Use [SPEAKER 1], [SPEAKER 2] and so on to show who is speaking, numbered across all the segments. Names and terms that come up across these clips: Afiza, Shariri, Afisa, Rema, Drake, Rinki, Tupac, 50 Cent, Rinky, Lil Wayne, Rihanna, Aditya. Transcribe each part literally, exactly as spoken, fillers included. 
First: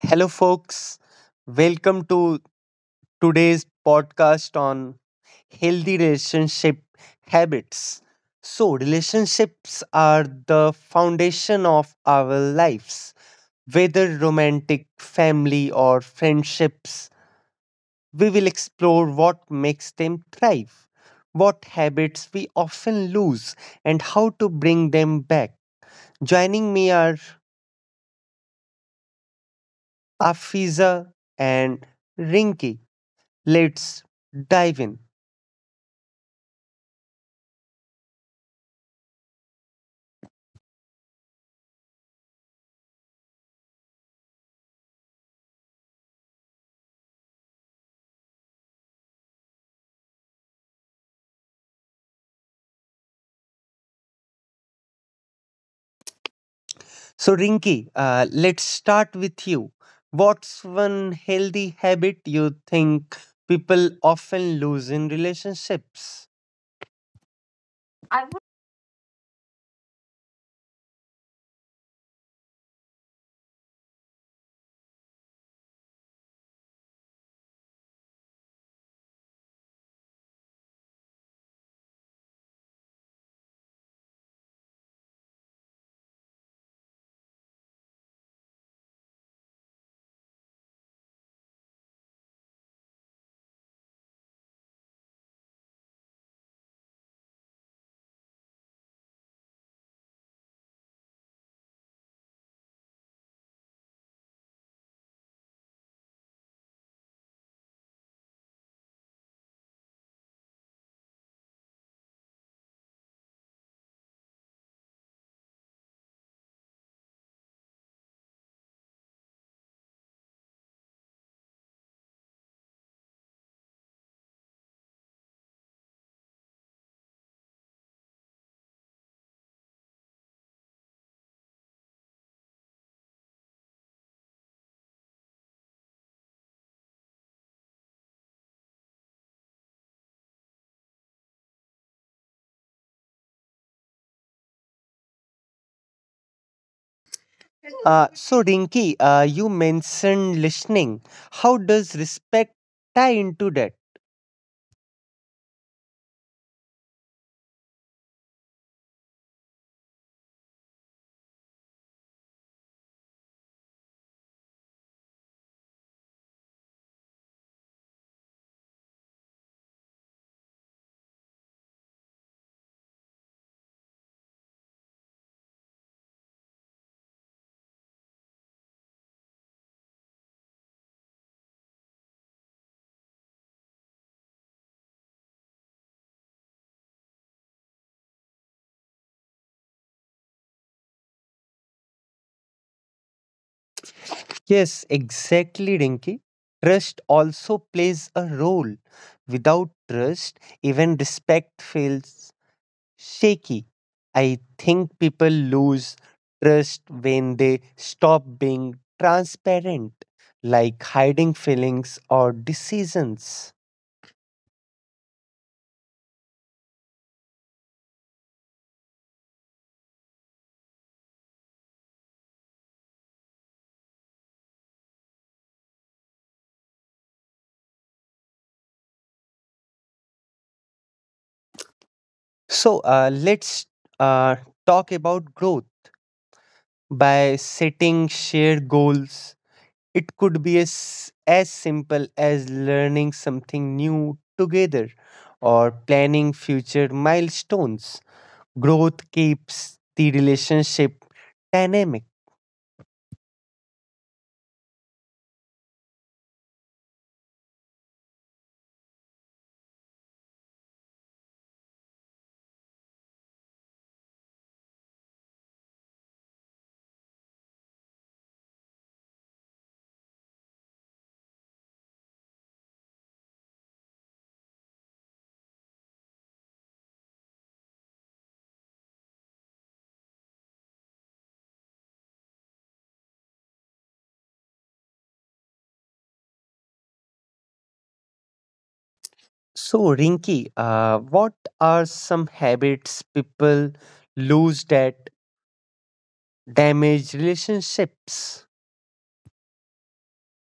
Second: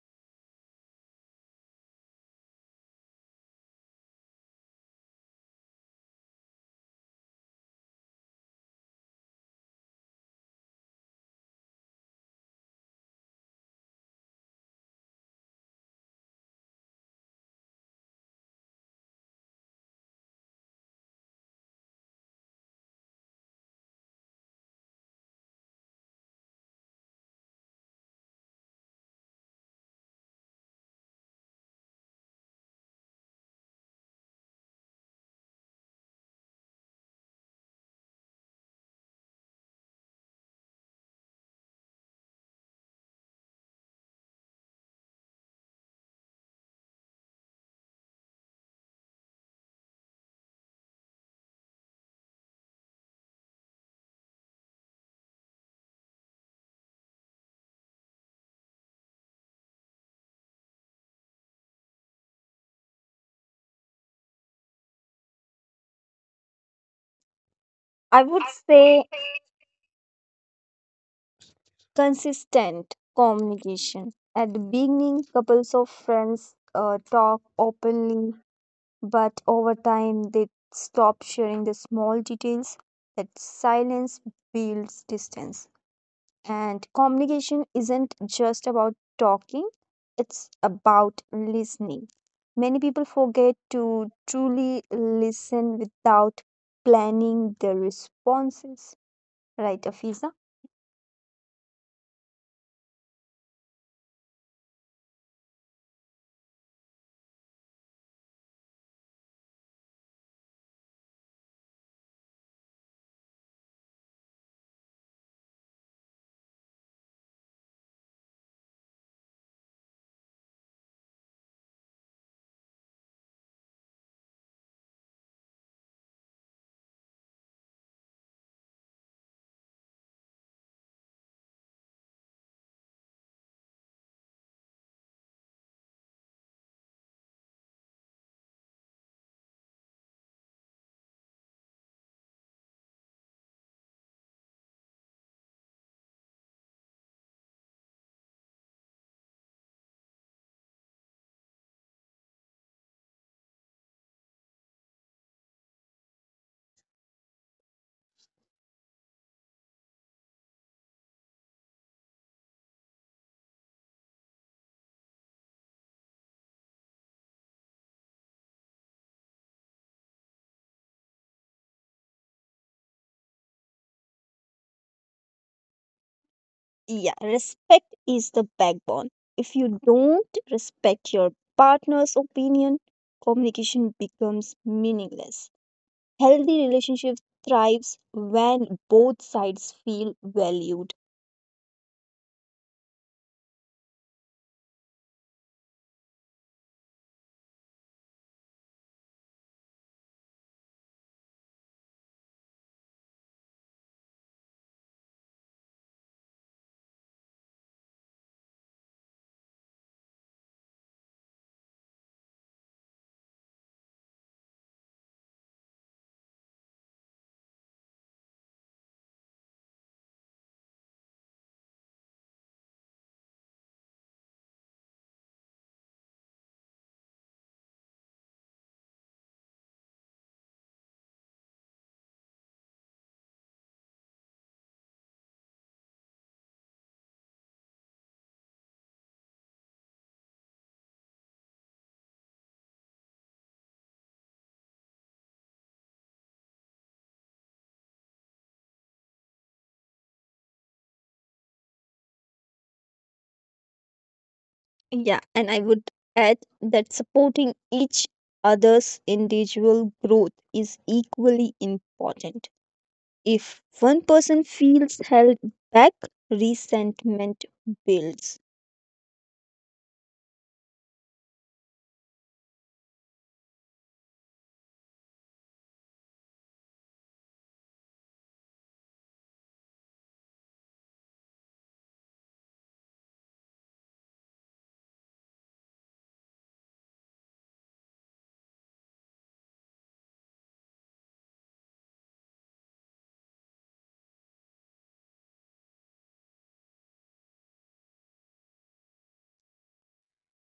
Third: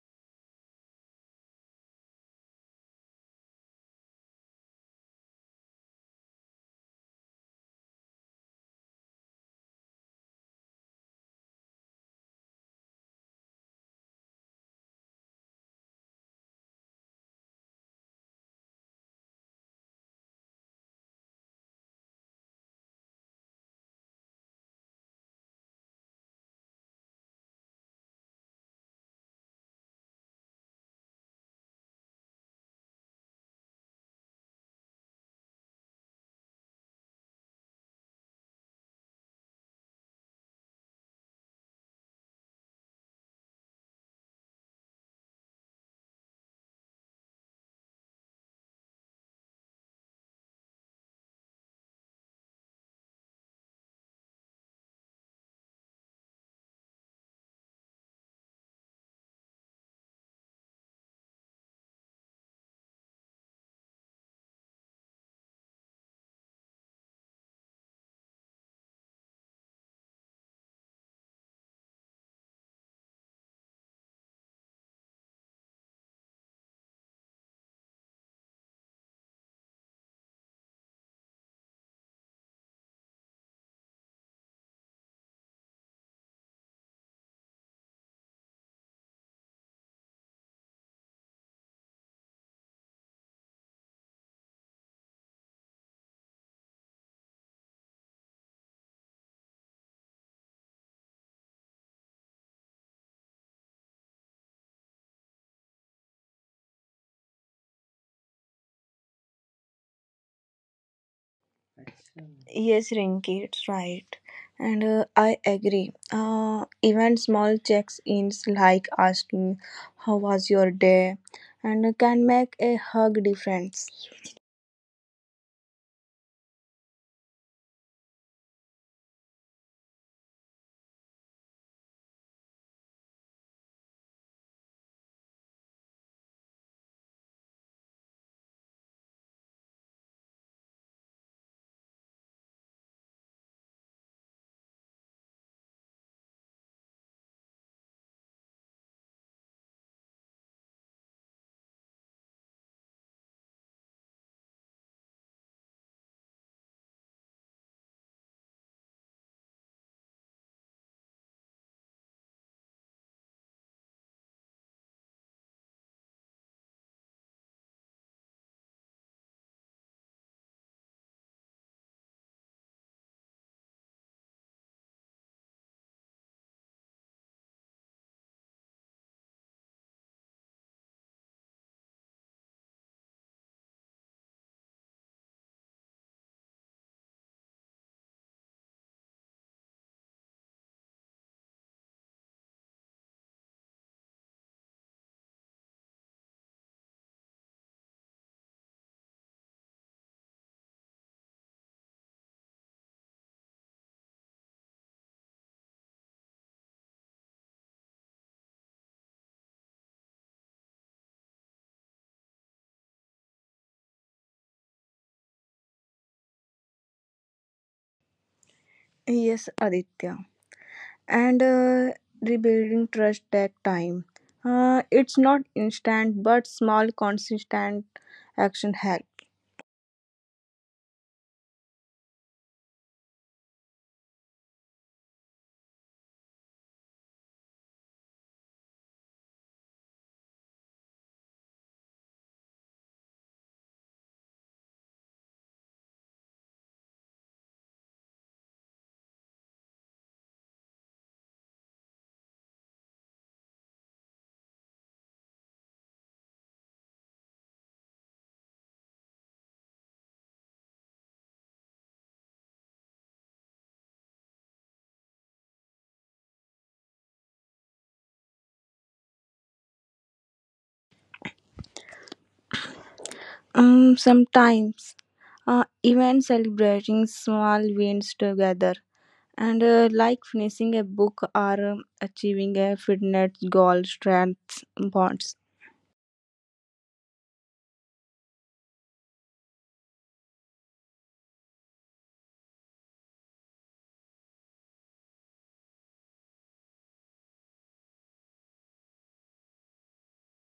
[SPEAKER 1] Hello, folks. Welcome to today's podcast on healthy relationship habits. So, relationships are the foundation of our lives, whether romantic, family, or friendships. We will explore what makes them thrive, what habits we often lose, and how to bring them back. Joining me are Afiza and Rinki. Let's dive in. So, Rinky, uh, let's start with you. What's one healthy habit you think people often lose in relationships?
[SPEAKER 2] I
[SPEAKER 1] I
[SPEAKER 2] would
[SPEAKER 1] would.
[SPEAKER 2] say consistent communication. At the beginning, couples of friends uh, talk openly, but over time, they stop sharing the small details. That silence builds distance. And communication isn't just about talking, it's about listening. Many people forget to truly listen without planning their responses. Right, Afisa?
[SPEAKER 3] Yes, Rinky, it's right. And uh, I agree. Uh, even small checks ins like asking, how was your day? And uh, Can make a hug difference.
[SPEAKER 1] Uh, so, Rinky, uh, you mentioned listening. How does respect tie into that?
[SPEAKER 2] Yeah, respect is the backbone. If you don't respect your partner's opinion, communication becomes meaningless. Healthy relationships thrives when both sides feel valued.
[SPEAKER 1] Yes, exactly, Rinky. Trust also plays a role. Without trust, even respect fails. Shaky. I think people lose trust when they stop being transparent, like hiding feelings or decisions.
[SPEAKER 3] Yes, Aditya. And uh, Rebuilding trust takes time. Uh, it's not instant, but small, consistent action helps.
[SPEAKER 1] So uh, let's uh, talk about growth by setting shared goals. It could be as, as simple as learning something new together or planning future milestones. Growth keeps the relationship dynamic.
[SPEAKER 2] Yeah, and I would add that supporting each other's individual growth is equally important. If one person feels held back, resentment builds.
[SPEAKER 3] Um, sometimes, uh, even celebrating small wins together and uh, like finishing a book or um, achieving a fitness goal strengths bonds.
[SPEAKER 1] So, Rinky, uh, what are some habits people lose that damage relationships?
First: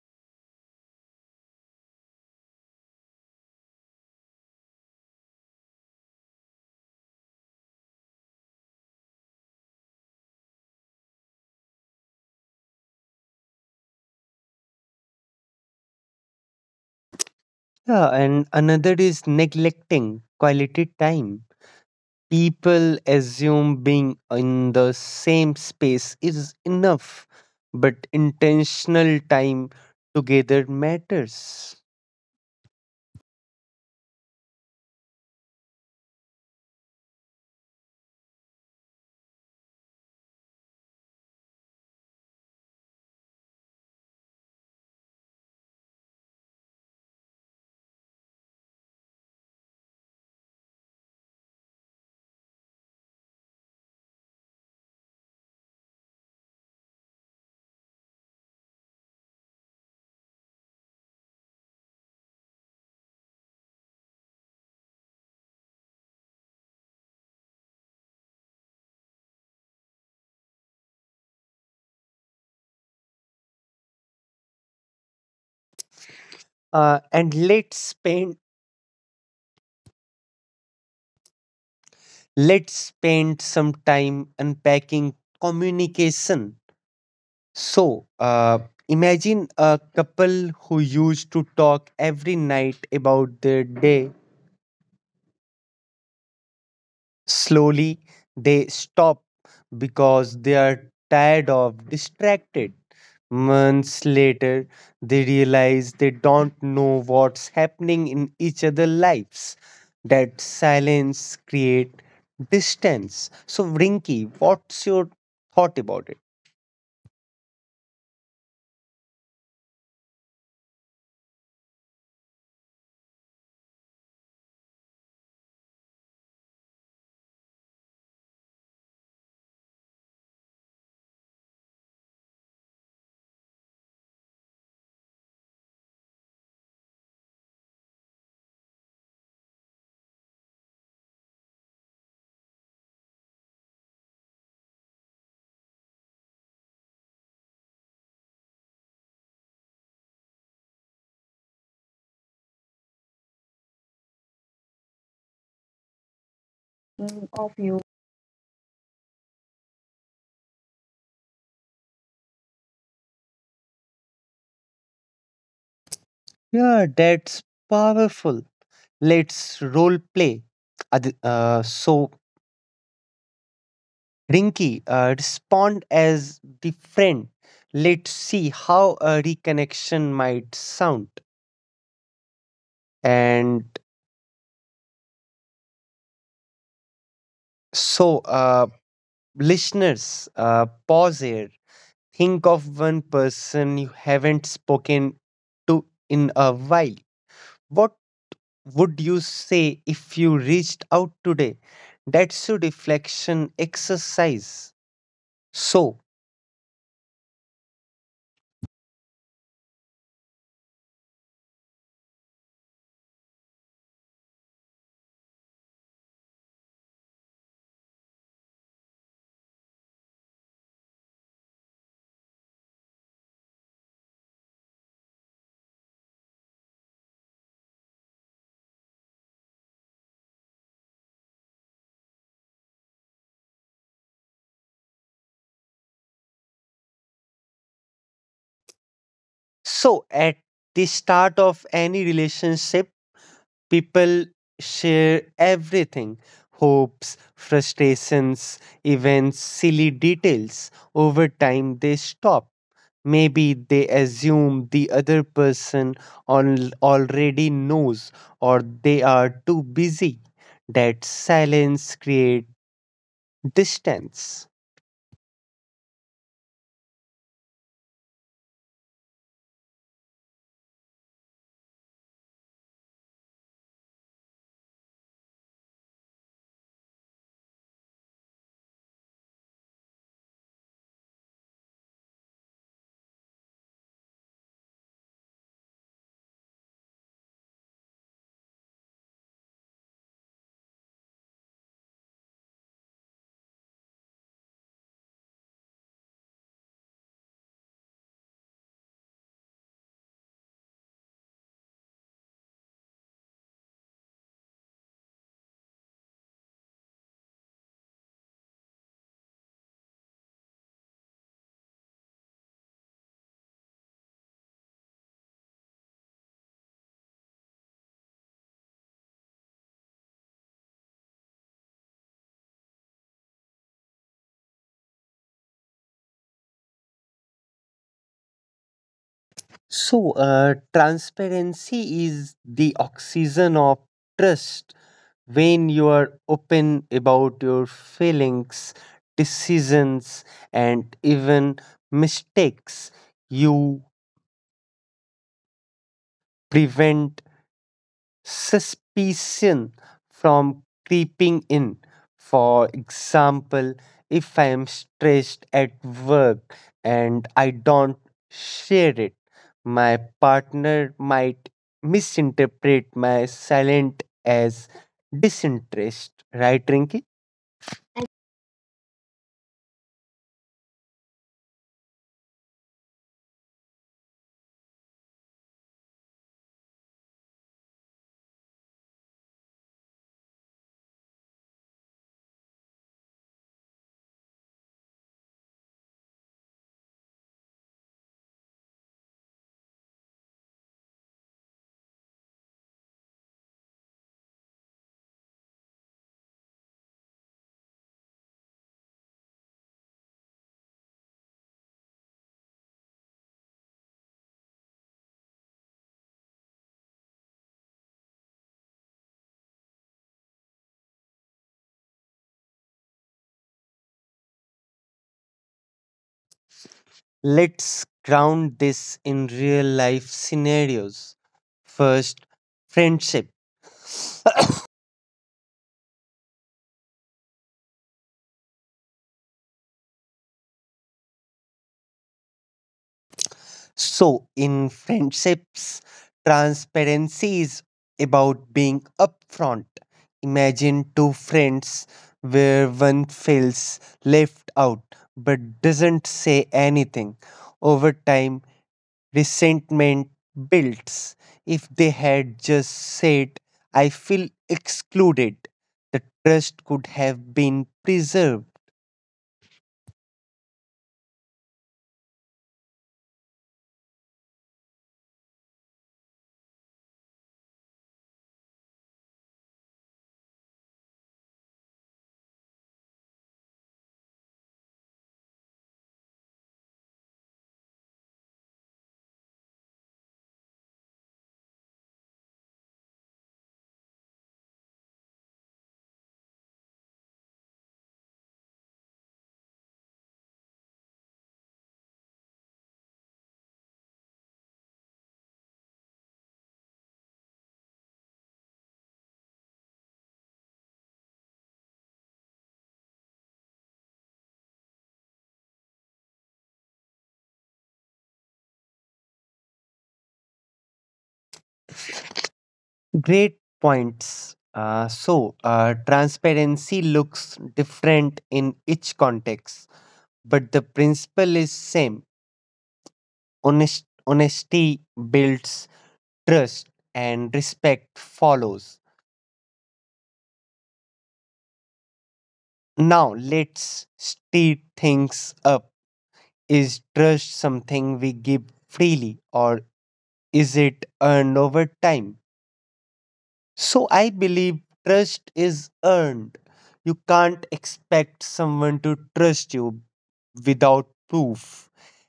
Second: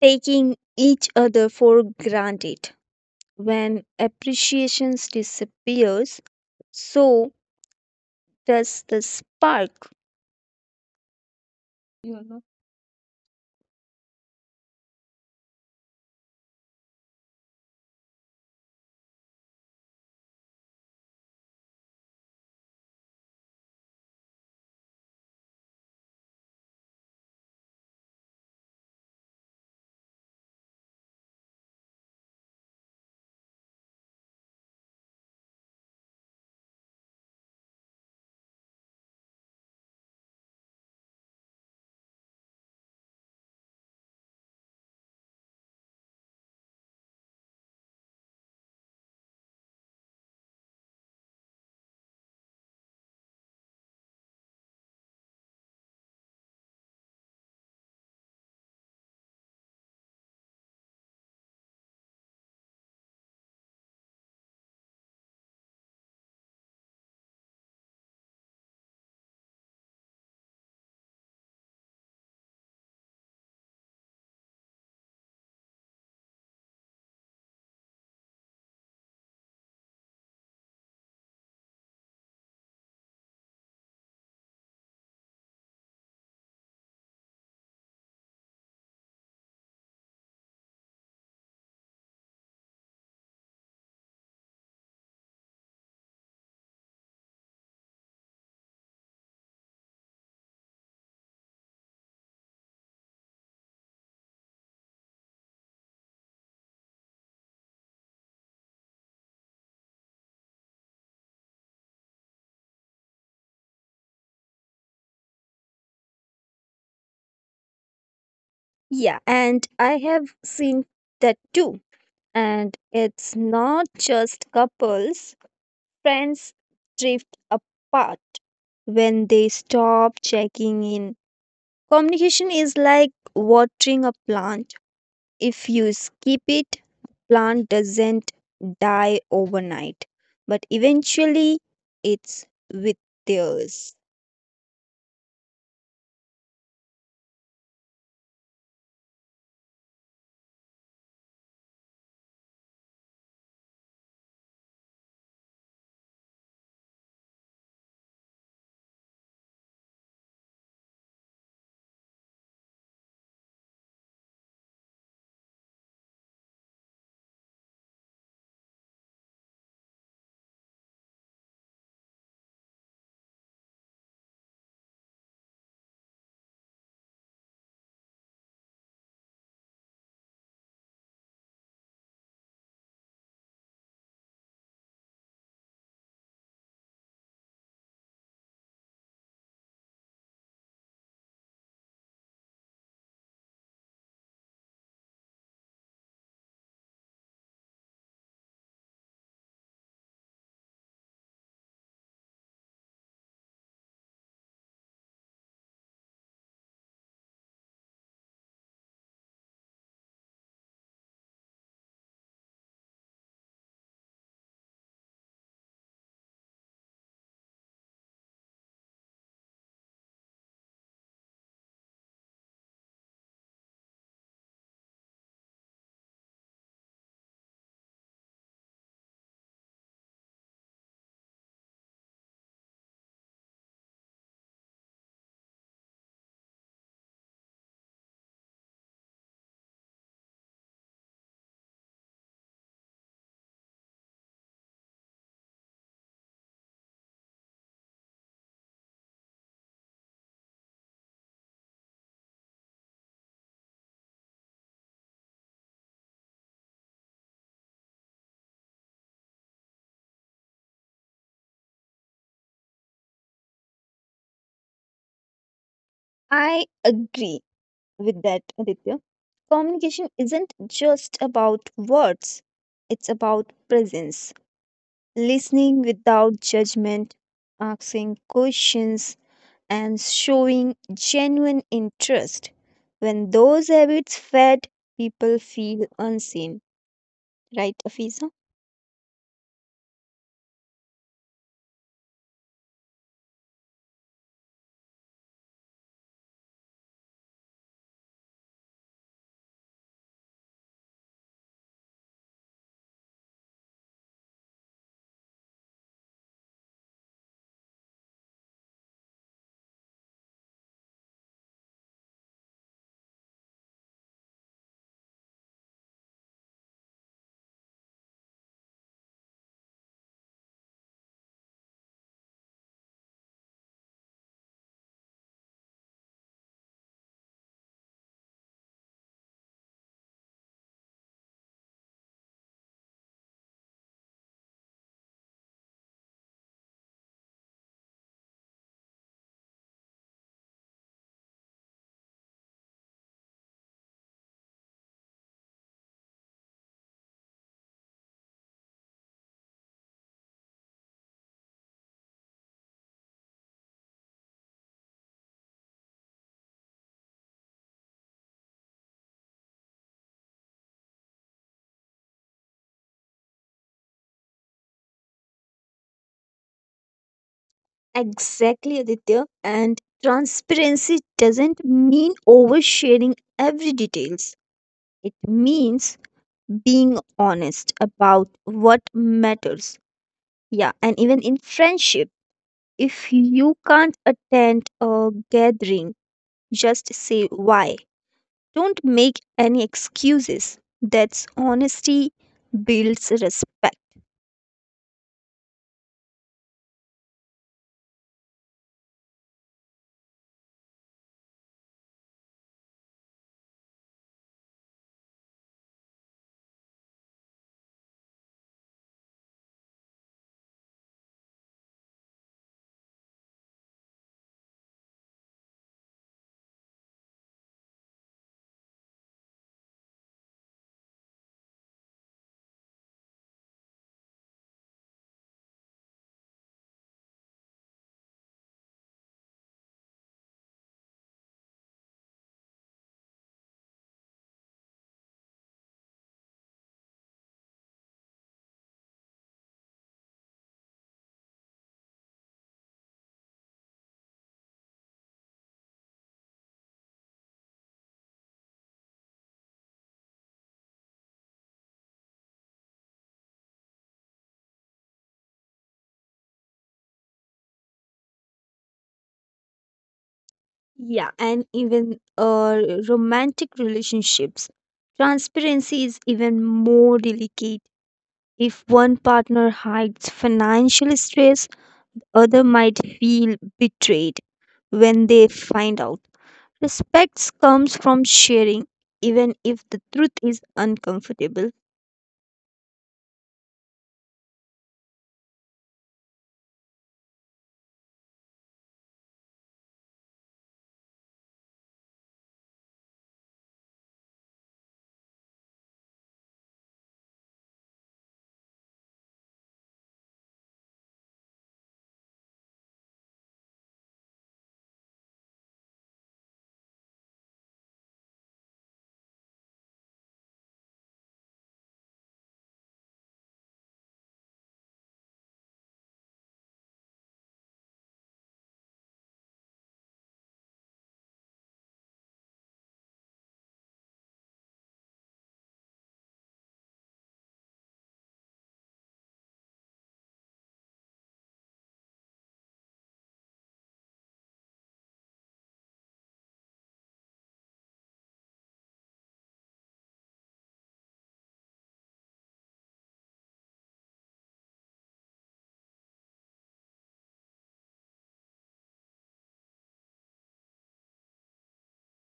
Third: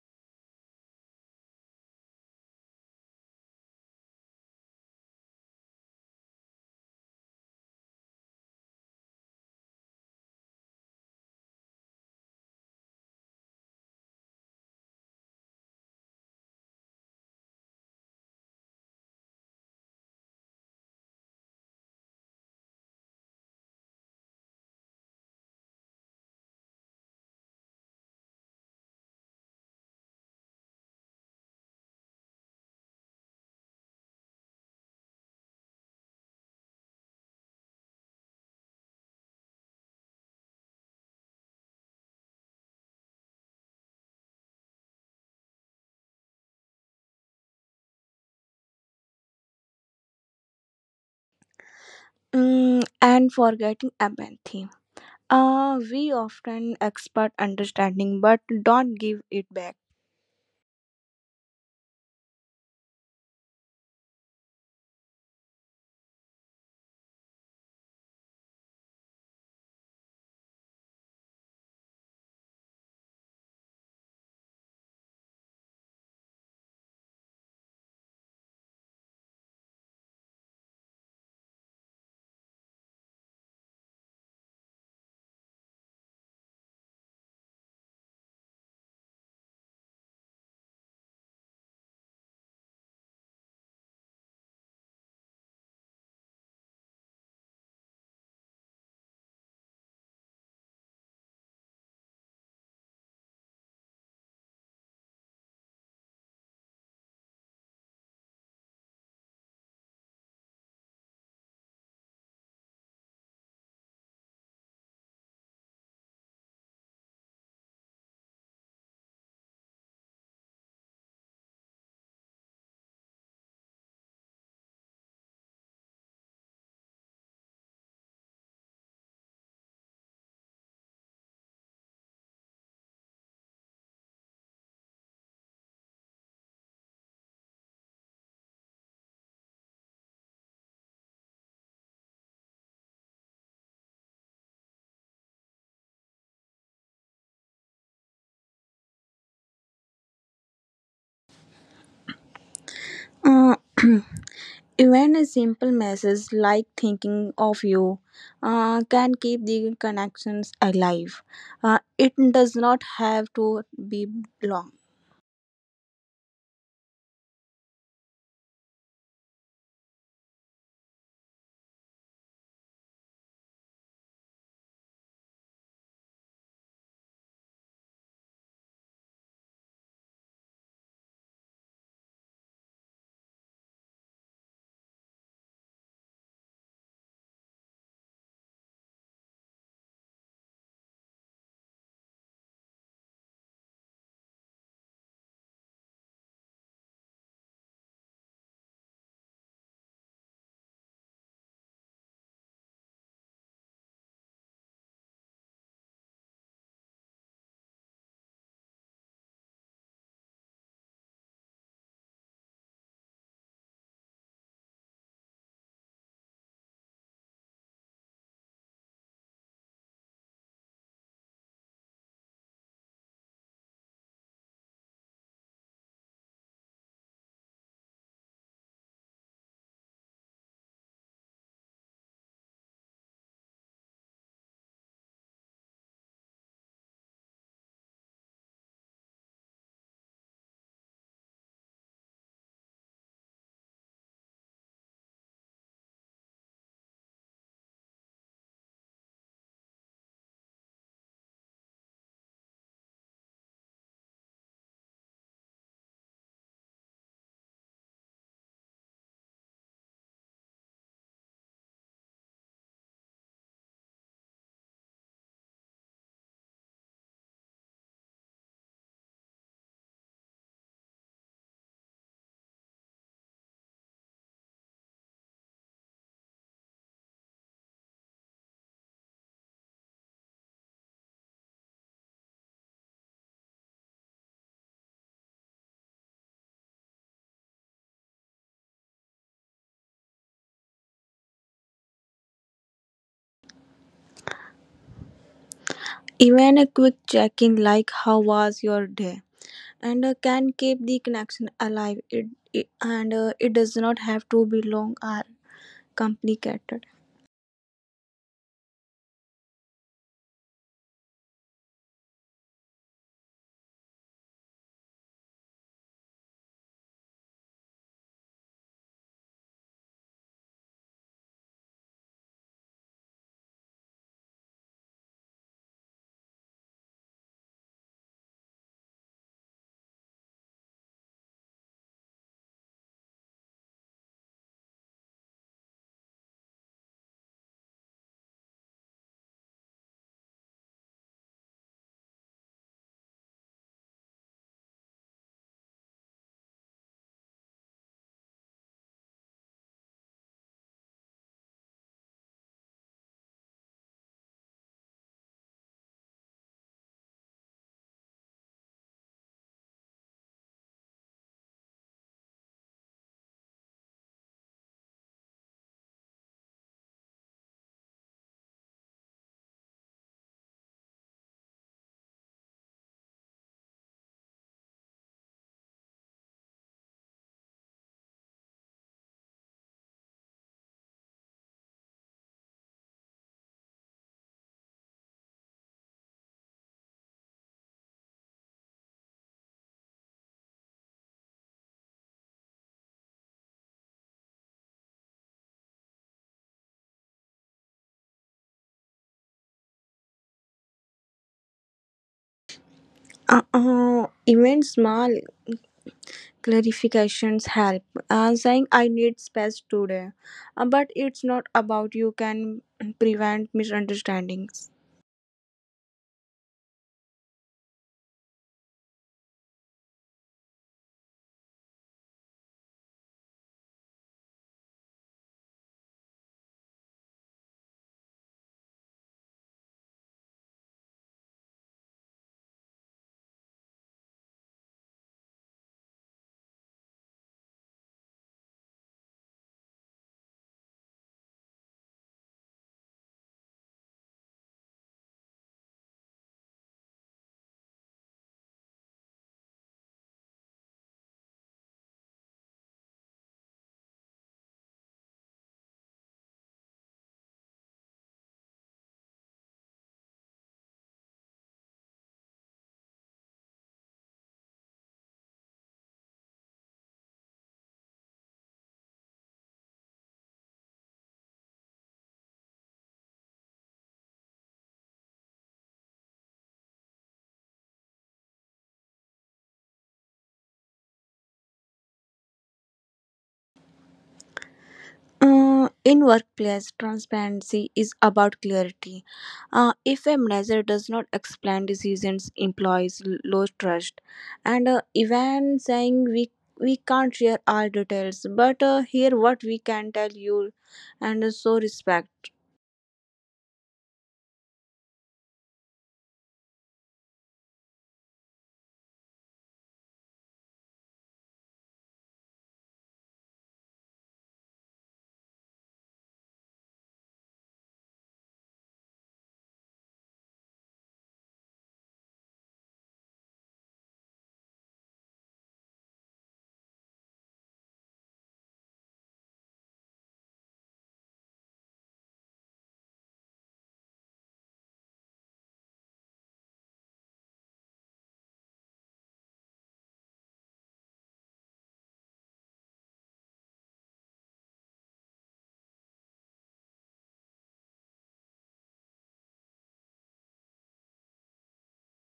[SPEAKER 2] Taking each other for granted. When appreciation disappears, so does the spark. You know.
[SPEAKER 1] Yeah, and another is neglecting quality time. People assume being in the same space is enough, but intentional time together matters.
[SPEAKER 3] Mm, and forgetting empathy, uh, we often expect understanding but don't give it back.
[SPEAKER 1] Uh, and let's spend let's spend some time unpacking communication. So, uh, imagine a couple who used to talk every night about their day. Slowly, they stop because they are tired of distracted. Months later, they realize they don't know what's happening in each other's lives. That silence create distance. So, Rinky, what's your thought about it?
[SPEAKER 2] Yeah, and I have seen that too. And it's not just couples, friends drift apart when they stop checking in. Communication is like watering a plant. If you skip it, plant doesn't die overnight, but eventually it's with theirs.
[SPEAKER 3] Uh, Even a simple message like
[SPEAKER 1] Mm,
[SPEAKER 3] thinking
[SPEAKER 1] of
[SPEAKER 3] of
[SPEAKER 1] you.
[SPEAKER 3] you uh, can keep the connections alive. Uh, it does not have to be long.
[SPEAKER 1] Yeah, that's powerful. Let's role play. Ad- uh, so, Rinky, uh, respond as the friend. Let's see how a reconnection might sound. And so, uh, listeners, uh, pause here. Think of one person you haven't spoken to in a while. What would you say if you reached out today? That's a reflection exercise. So, So, at the start of any relationship, people share everything: hopes, frustrations, events, silly details. Over time, they stop. Maybe they assume the other person al- already knows or they are too busy. That silence creates distance.
[SPEAKER 2] I agree with that, Aditya. Communication isn't just about words, it's about presence, listening without judgment, asking questions, and showing genuine interest. When those habits fed, people feel unseen. Right, Afisa?
[SPEAKER 3] Even a quick check-in like how was your day and uh, can keep the connection alive, it, it and uh, it does not have to be long or complicated.
[SPEAKER 1] So, uh, transparency is the oxygen of trust. When you are open about your feelings, decisions, and even mistakes, you prevent suspicion from creeping in. For example, if I am stressed at work and I don't share it, my partner might misinterpret my silence as disinterest, right, Rinky?
[SPEAKER 2] Exactly, Aditya. And transparency doesn't mean oversharing every details. It means being honest about what matters. Yeah, and even in friendship, if you can't attend a gathering, just say why. Don't make any excuses. That's honesty builds respect.
[SPEAKER 3] Uh, uh, even small clarifications help, uh, saying I need space today. Uh, but it's not about, you can prevent misunderstandings.
[SPEAKER 1] Let's ground this in real life scenarios. First, friendship. So, in friendships, transparency is about being upfront. Imagine two friends where one feels left out but doesn't say anything. Over time, resentment builds. If they had just said, I feel excluded, the trust could have been preserved.
[SPEAKER 2] Yeah, and even uh, romantic relationships. Transparency is even more delicate. If one partner hides financial stress, other might feel betrayed when they find out. Respect comes from sharing, even if the truth is uncomfortable.
[SPEAKER 3] Uh, in workplace, transparency is about clarity. Uh, if a manager does not explain decisions, employees l- lose trust. And uh, Even saying we we can't share all details, but uh, here what we can tell you, and uh, so respect.
[SPEAKER 1] Great points. Uh, so, uh, transparency looks different in each context, but the principle is same. Honest, honesty builds trust, and respect follows. Now, let's stir things up. Is trust something we give freely or is it earned over time? So I believe trust is earned. You can't expect someone to trust you without proof.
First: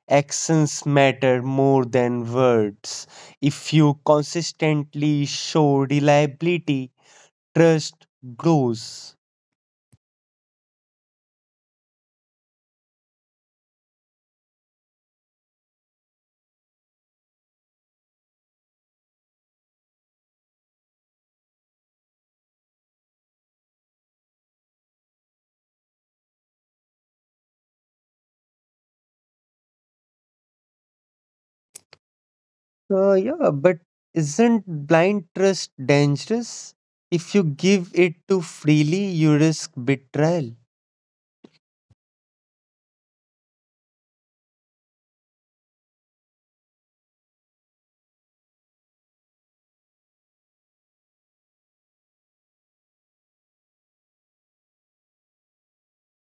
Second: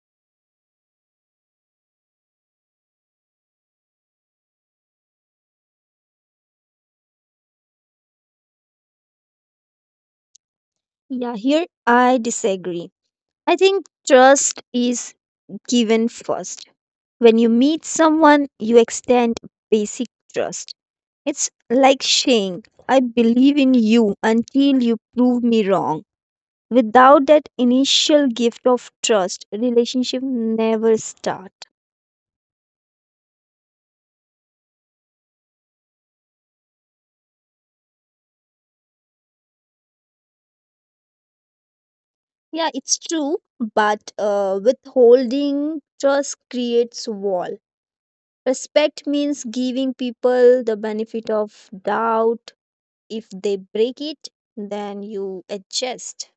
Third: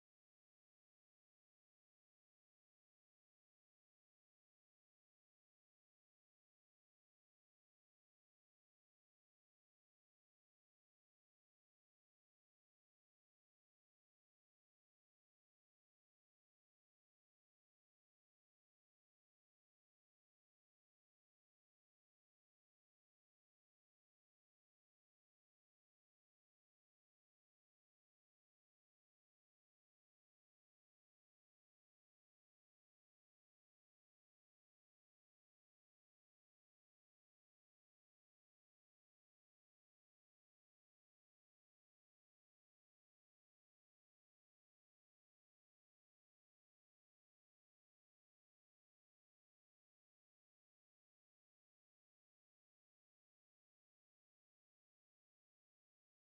[SPEAKER 1] Actions matter more than words. If you consistently show reliability, trust grows.
[SPEAKER 2] Yeah, here I disagree. I think trust is given first. When you meet someone, you extend basic trust. It's like saying, I believe in you until you prove me wrong. Without that initial gift of trust, relationship never start.
[SPEAKER 1] Uh, yeah, but isn't blind trust dangerous? If you give it too freely, you risk betrayal.
[SPEAKER 2] Yeah, it's true, but uh, withholding trust creates wall. Respect means giving people the benefit of doubt. If they break it, then you adjust.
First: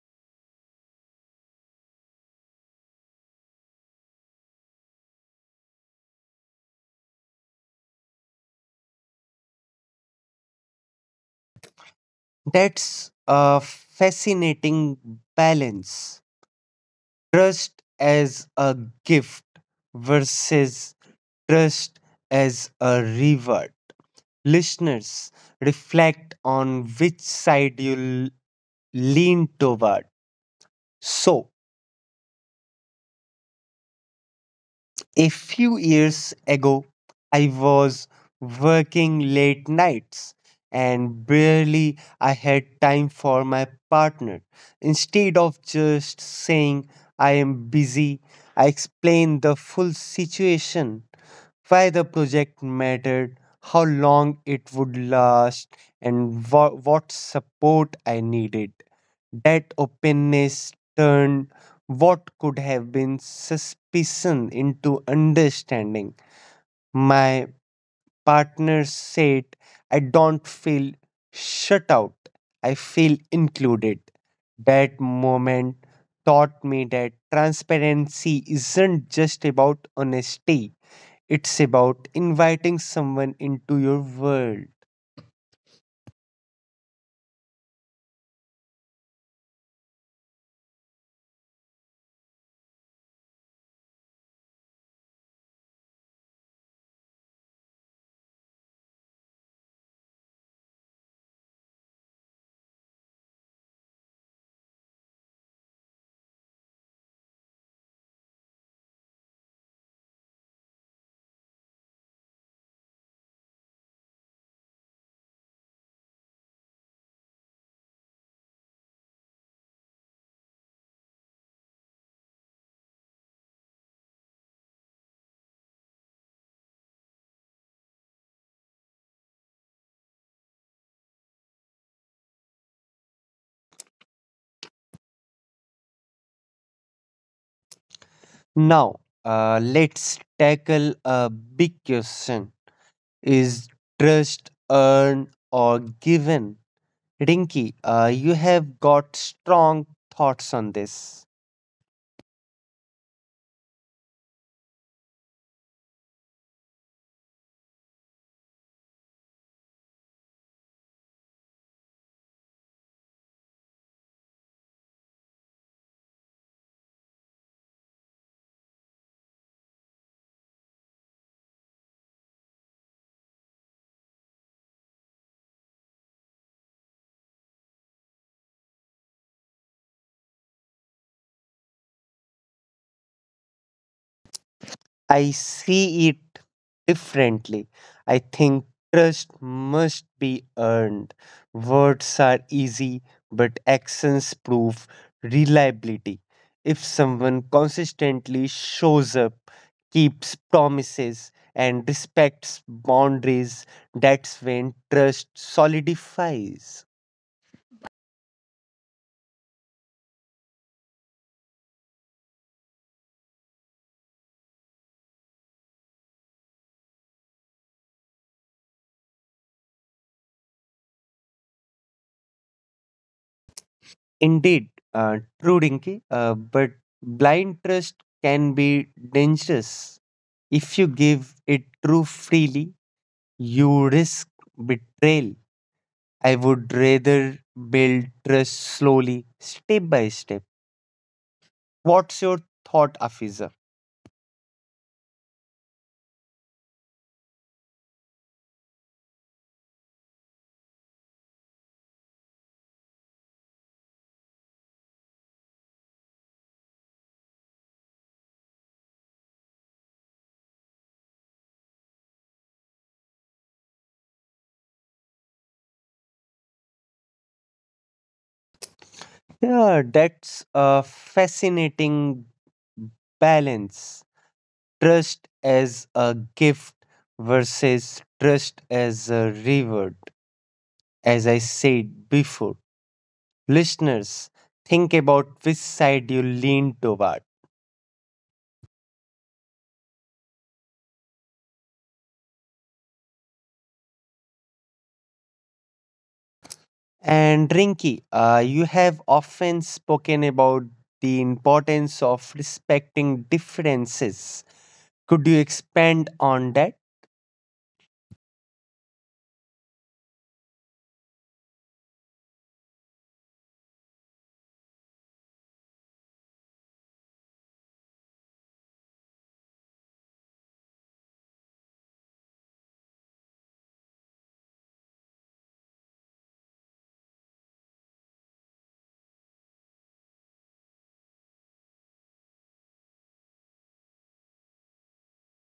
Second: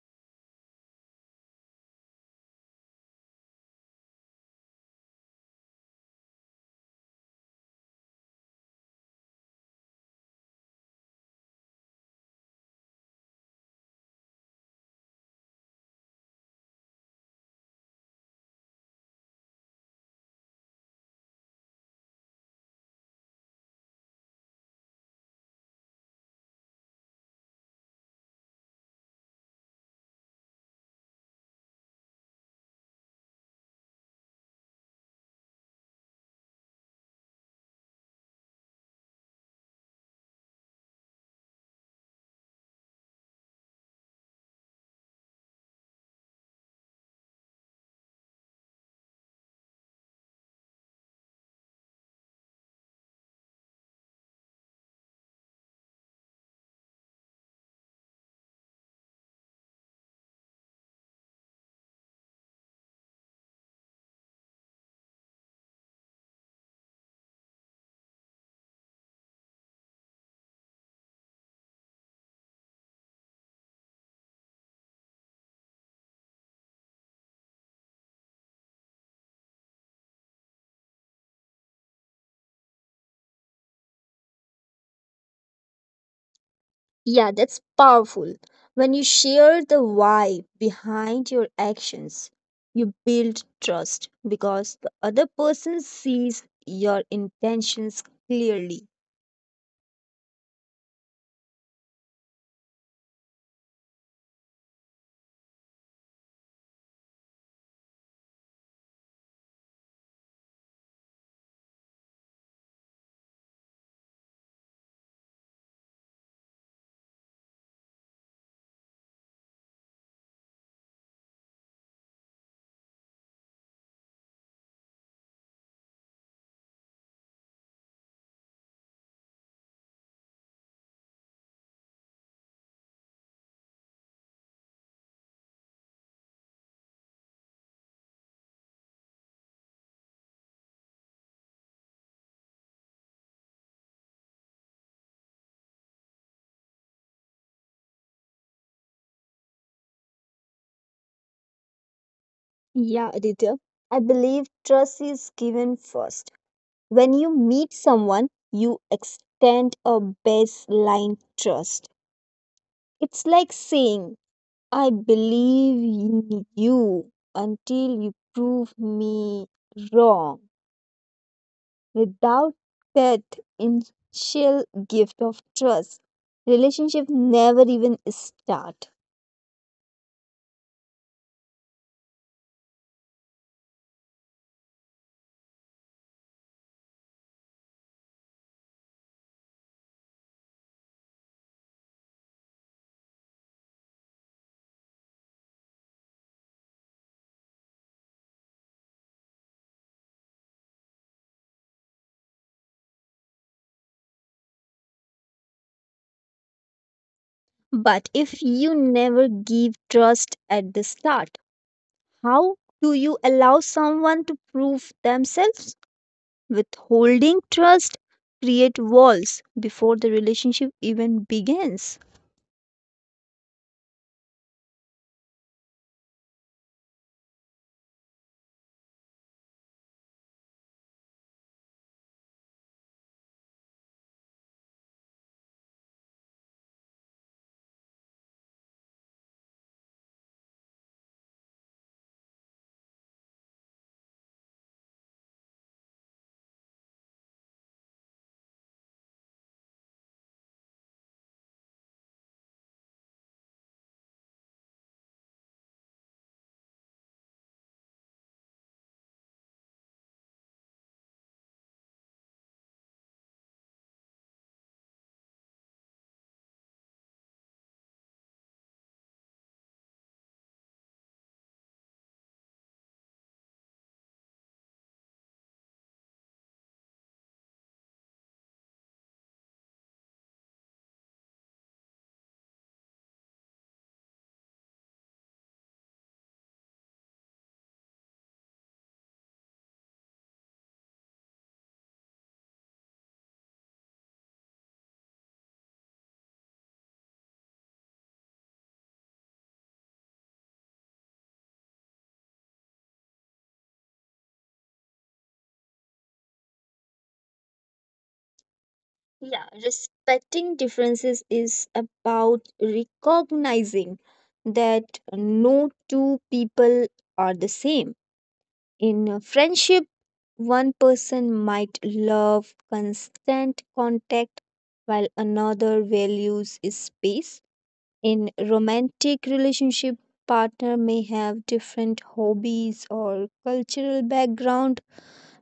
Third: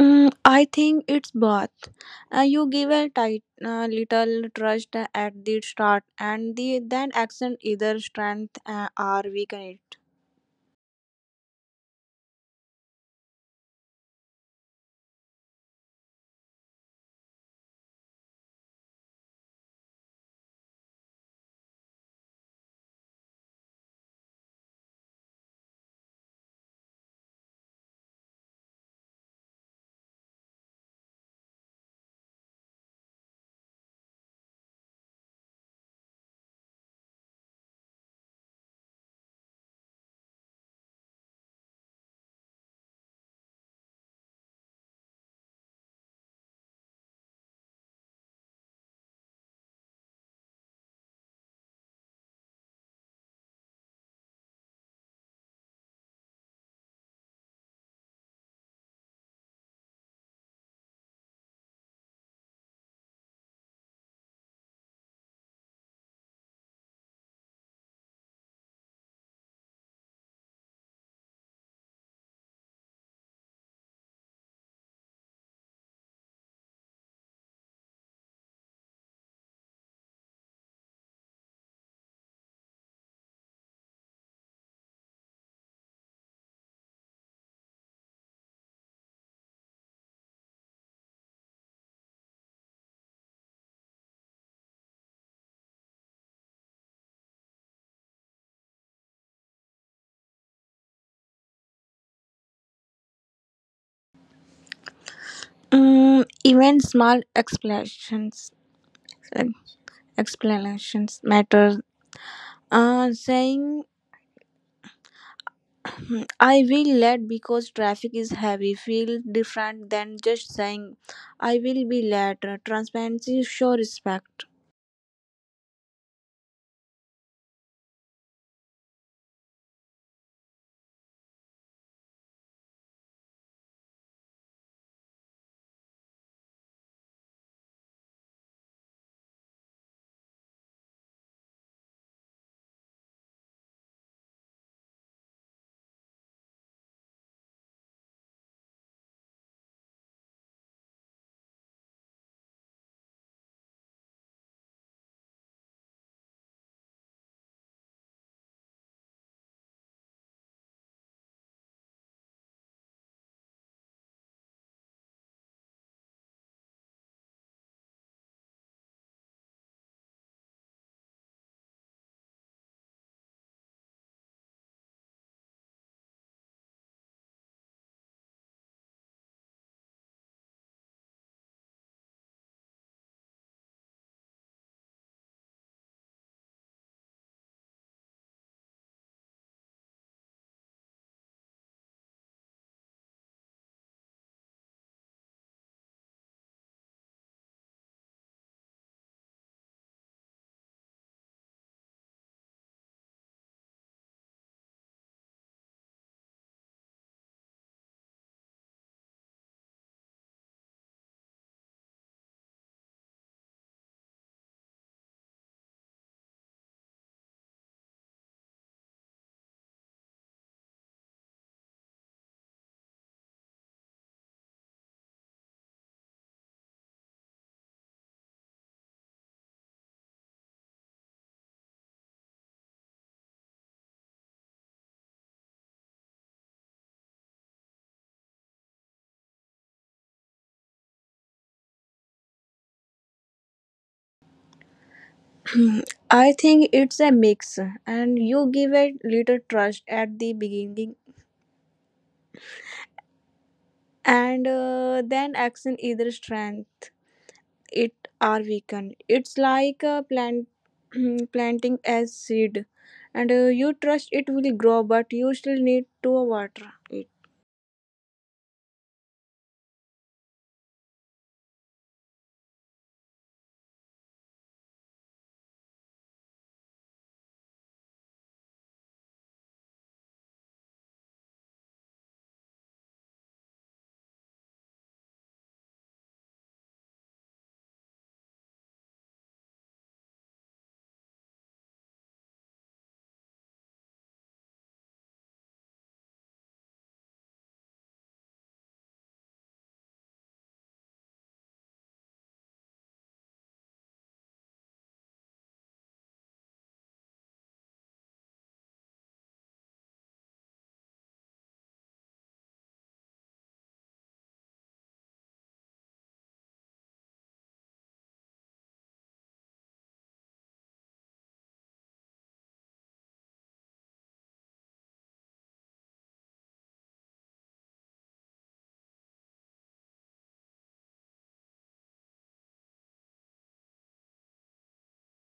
[SPEAKER 3] Mm, I think it's both. Uh, you give a tight, uh, little trust at the start, and the then action either strength uh, or weaken it.
[SPEAKER 1] That's a fascinating balance. Trust as a gift versus trust as a reward. Listeners, reflect on which side you lean toward. So, a few years ago, I was working late nights and barely I had time for my partner. Instead of just saying I am busy, I explained the full situation, why the project mattered, how long it would last, and wha- what support I needed. That openness turned what could have been suspicion into understanding. My partner said, I don't feel shut out, I feel included. That moment taught me that transparency isn't just about honesty, it's about inviting someone into your world.
[SPEAKER 2] Yeah, that's powerful. When you share the why behind your actions, you build trust because the other person sees your intentions clearly.
[SPEAKER 3] Mm, even small explanations like explanations matter. Uh, saying, "Hmm, I will late because traffic is heavy," feel different than just saying I will be late. Transparency show respect.
[SPEAKER 1] Now, uh, let's tackle a big question. Is trust earned or given? Rinky, uh, you have got strong thoughts on this.
[SPEAKER 2] Yeah, Aditya, I believe trust is given first. When you meet someone, you extend a baseline trust. It's like saying, I believe in you until you prove me wrong. Without that initial gift of trust, relationship never even start.
[SPEAKER 1] I see it differently. I think trust must be earned. Words are easy, but actions prove reliability. If someone consistently shows up, keeps promises, and respects boundaries, that's when trust solidifies.
[SPEAKER 2] But if you never give trust at the start, how do you allow someone to prove themselves? Withholding trust create walls before the relationship even begins.
[SPEAKER 1] Indeed, uh, true, Dinky. Uh, but blind trust can be dangerous. If you give it too freely, you risk betrayal. I would rather build trust slowly, step by step. What's your thought, Afiza?
[SPEAKER 3] I think it's a mix, and you give a little trust at the beginning, and uh, then action either strength, it are weakened. It's like a plant planting as seed, and uh, you trust it will grow, but you still need to water it.
[SPEAKER 1] Yeah, that's a fascinating balance. Trust as a gift versus trust as a reward, as I said before. Listeners, think about which side you lean toward. And Rinky, uh, you have often spoken about the importance of respecting differences. Could you expand on that?
[SPEAKER 2] Yeah, respecting differences is about recognizing that no two people are the same. In a friendship, one person might love constant contact while another values space. In romantic relationship, partner may have different hobbies or cultural background.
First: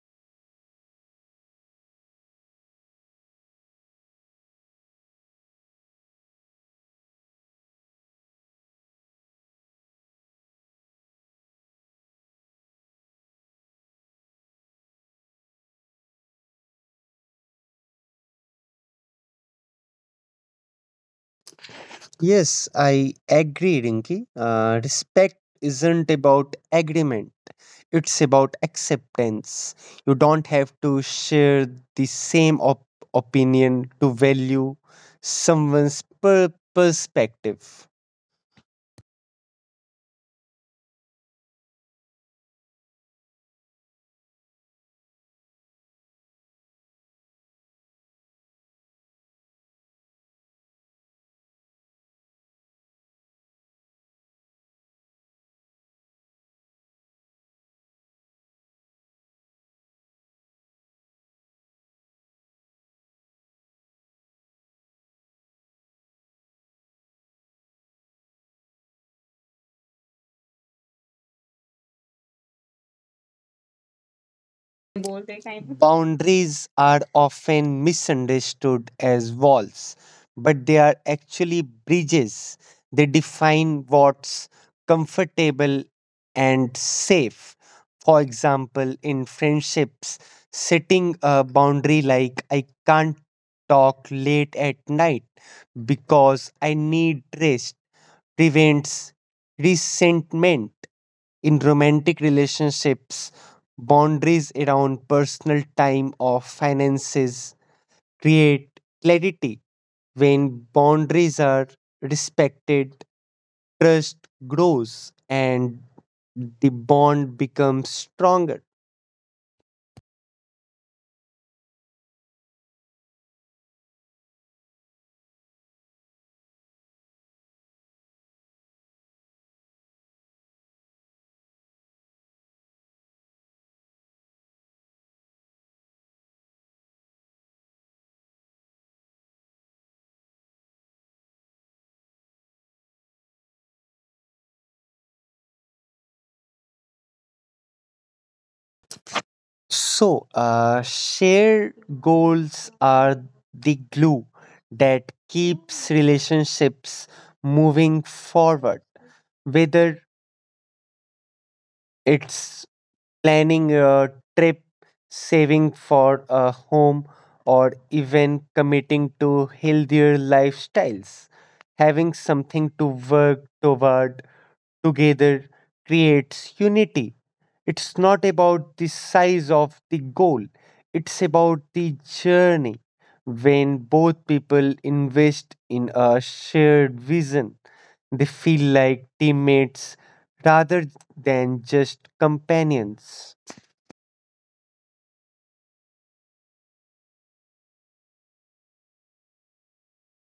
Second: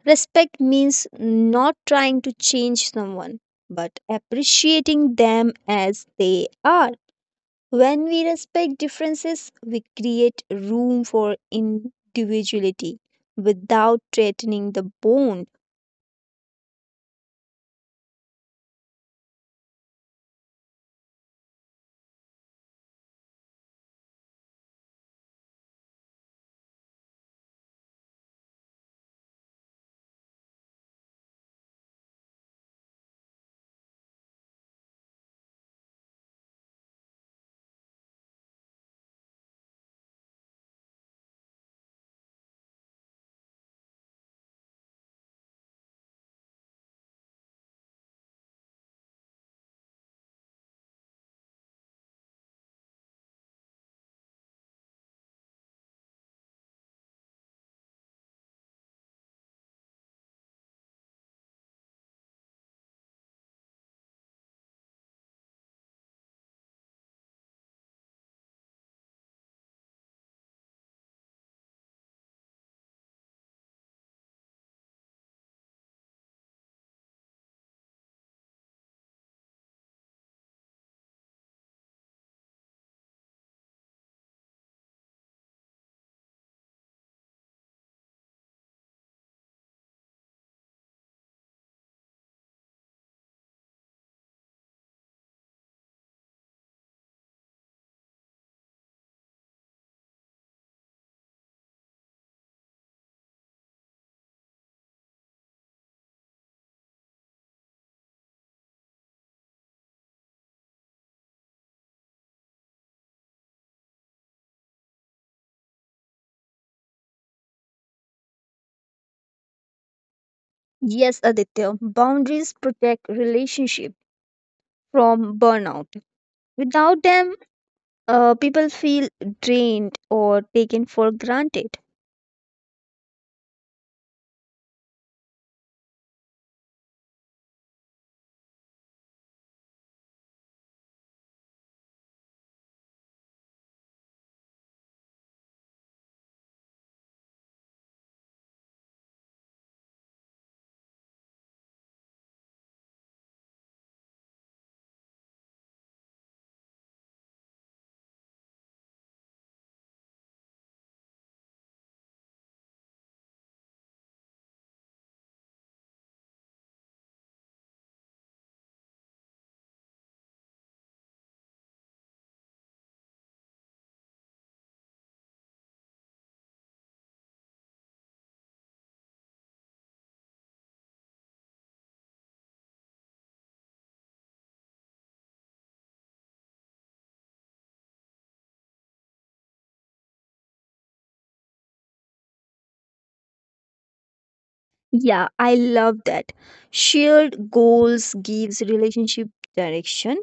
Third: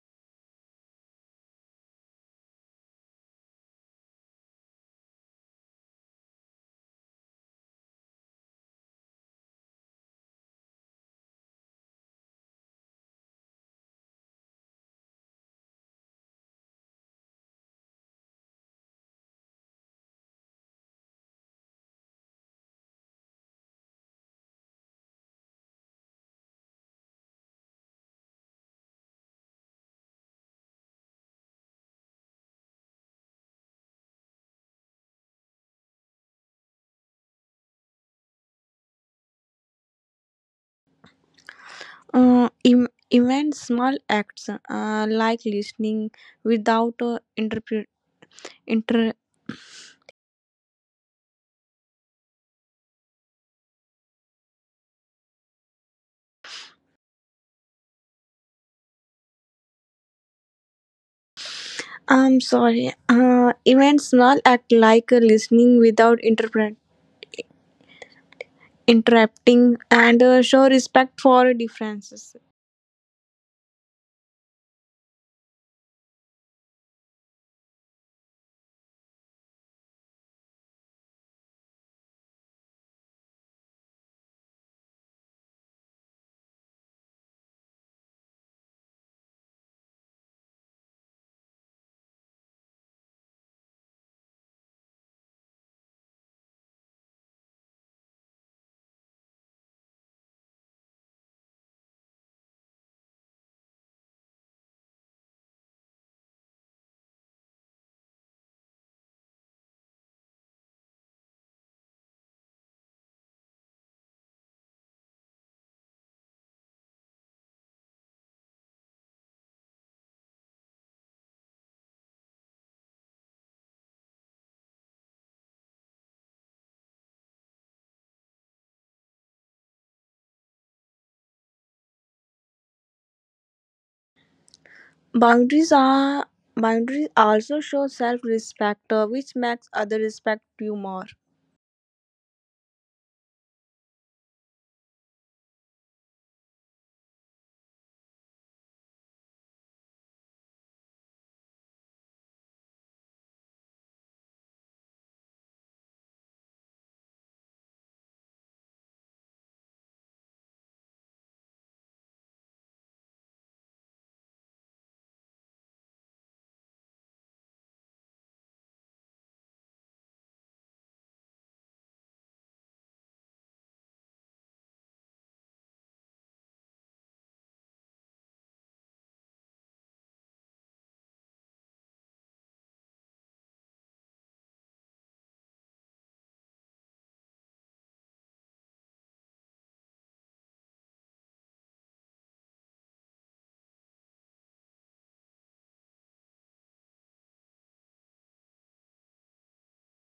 [SPEAKER 2] Respect means not trying to change someone, but appreciating them as they are. When we respect differences, we create room for individuality without threatening the bond.
[SPEAKER 1] Yes, I agree, Rinki. Uh, respect isn't about agreement, it's about acceptance. You don't have to share the same op- opinion to value someone's per- perspective.
[SPEAKER 3] Uh, im- even small acts uh, like listening without uh, interpret. Inter- I'm sorry. Uh, even small act like uh, listening without interpret interrupting, and uh, show respect for differences.
[SPEAKER 1] Boundaries are often misunderstood as walls, but they are actually bridges. They define what's comfortable and safe. For example, in friendships, setting a boundary like I can't talk late at night because I need rest prevents resentment in romantic relationships. Boundaries around personal time or finances create clarity. When boundaries are respected, trust grows and the bond becomes stronger.
[SPEAKER 2] Yes, Aditya, boundaries protect relationship from burnout. Without them, uh, people feel drained or taken for granted.
[SPEAKER 3] Boundaries are Boundaries also show self-respect, uh, which makes others respect you more.
[SPEAKER 1] So, uh, shared goals are the glue that keeps relationships moving forward, whether it's planning a trip, saving for a home, or even committing to healthier lifestyles. Having something to work toward together creates unity. It's not about the size of the goal, it's about the journey. When both people invest in a shared vision, they feel like teammates rather than just companions.
[SPEAKER 2] Yeah, I love that. Shared goals gives relationship direction.